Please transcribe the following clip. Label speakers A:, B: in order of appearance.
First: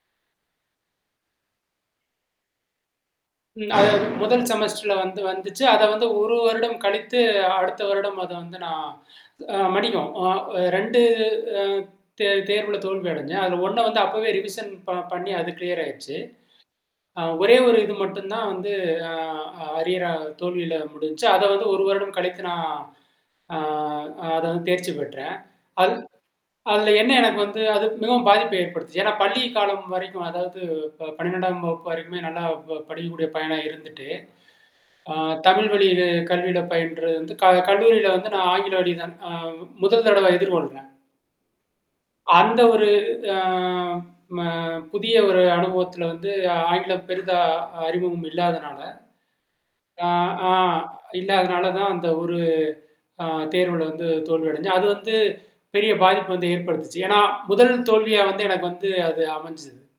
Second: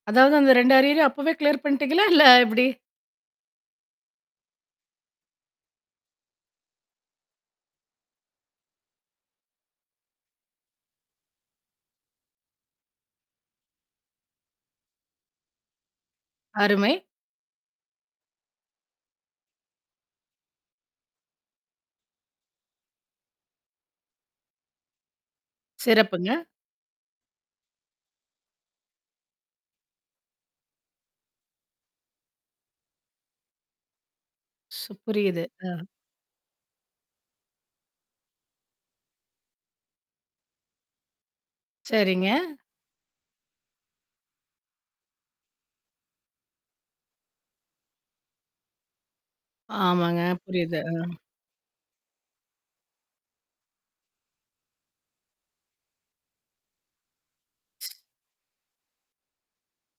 A: அதாவது அந்த 2 அரியரையும் அப்பவே கிளியர் பண்ணிட்டீங்களா இல்ல எப்படி?
B: அது முதல் செமஸ்டர்ல வந்து வந்துச்சு அத வந்து 1 வருடம் கழித்து அடுத்த வருடம் அத வந்து நான் மதிகம் அ 2 ஆ தே தேர்வில தோல்வி அடைஞ்சேன். அதில ஒண்ண வந்து அப்போவே ரிவிஷன் ப பண்ணி அது கிளியர் ஆயிருச்சு.
A: அருமை.
B: ஆ ஒரே ஒரு இது மட்டும் தான் வந்து ஆ அரியர் தோல்வியில முடிஞ்சுச்சு அத வந்து 1 வருடம் கழித்து நான் ஆ அத வந்து தேர்ச்சி பெற்றேன். அது
A: சிறப்புங்க.
B: அதுல என்ன எனக்கு வந்து அது மிகவும் பாதிப்ப ஏற்படுத்துது. ஏன்னா பள்ளி காலம் வரைக்கும் அதாவது 12 வகுப்பு வரைக்குமே நல்லா ப படிக்கக்கூடிய பையனா இருந்துட்டு. ஆ
A: புரியுது.
B: தமிழ்
A: ஆ.
B: வழி கல்வியில பயின்றது வந்து க கல்லூரியில வந்து நான் ஆங்கில வழி தான் முதல் தடவ எதிர்கொள்றேன்.
A: சரிங்க.
B: அந்த ஒரு ஆ ம புதிய ஒரு அனுபவத்துல வந்து ஆங்கிலம் பெரிதா அறிமுகம் இல்லாதுனால, ஆ
A: ஆமாங்க
B: ஆ
A: புரியுது. ஆ.
B: இல்லாதனால தான் அந்த ஒரு ஆ தேர்வுல வந்து தோல்வி அடைந்தேன். அது வந்து பெரிய பாதிப்பு வந்து ஏற்படுத்துச்சு. ஏன்னா முதல் தோல்வியா வந்து எனக்கு வந்து அது அமைஞ்சுது.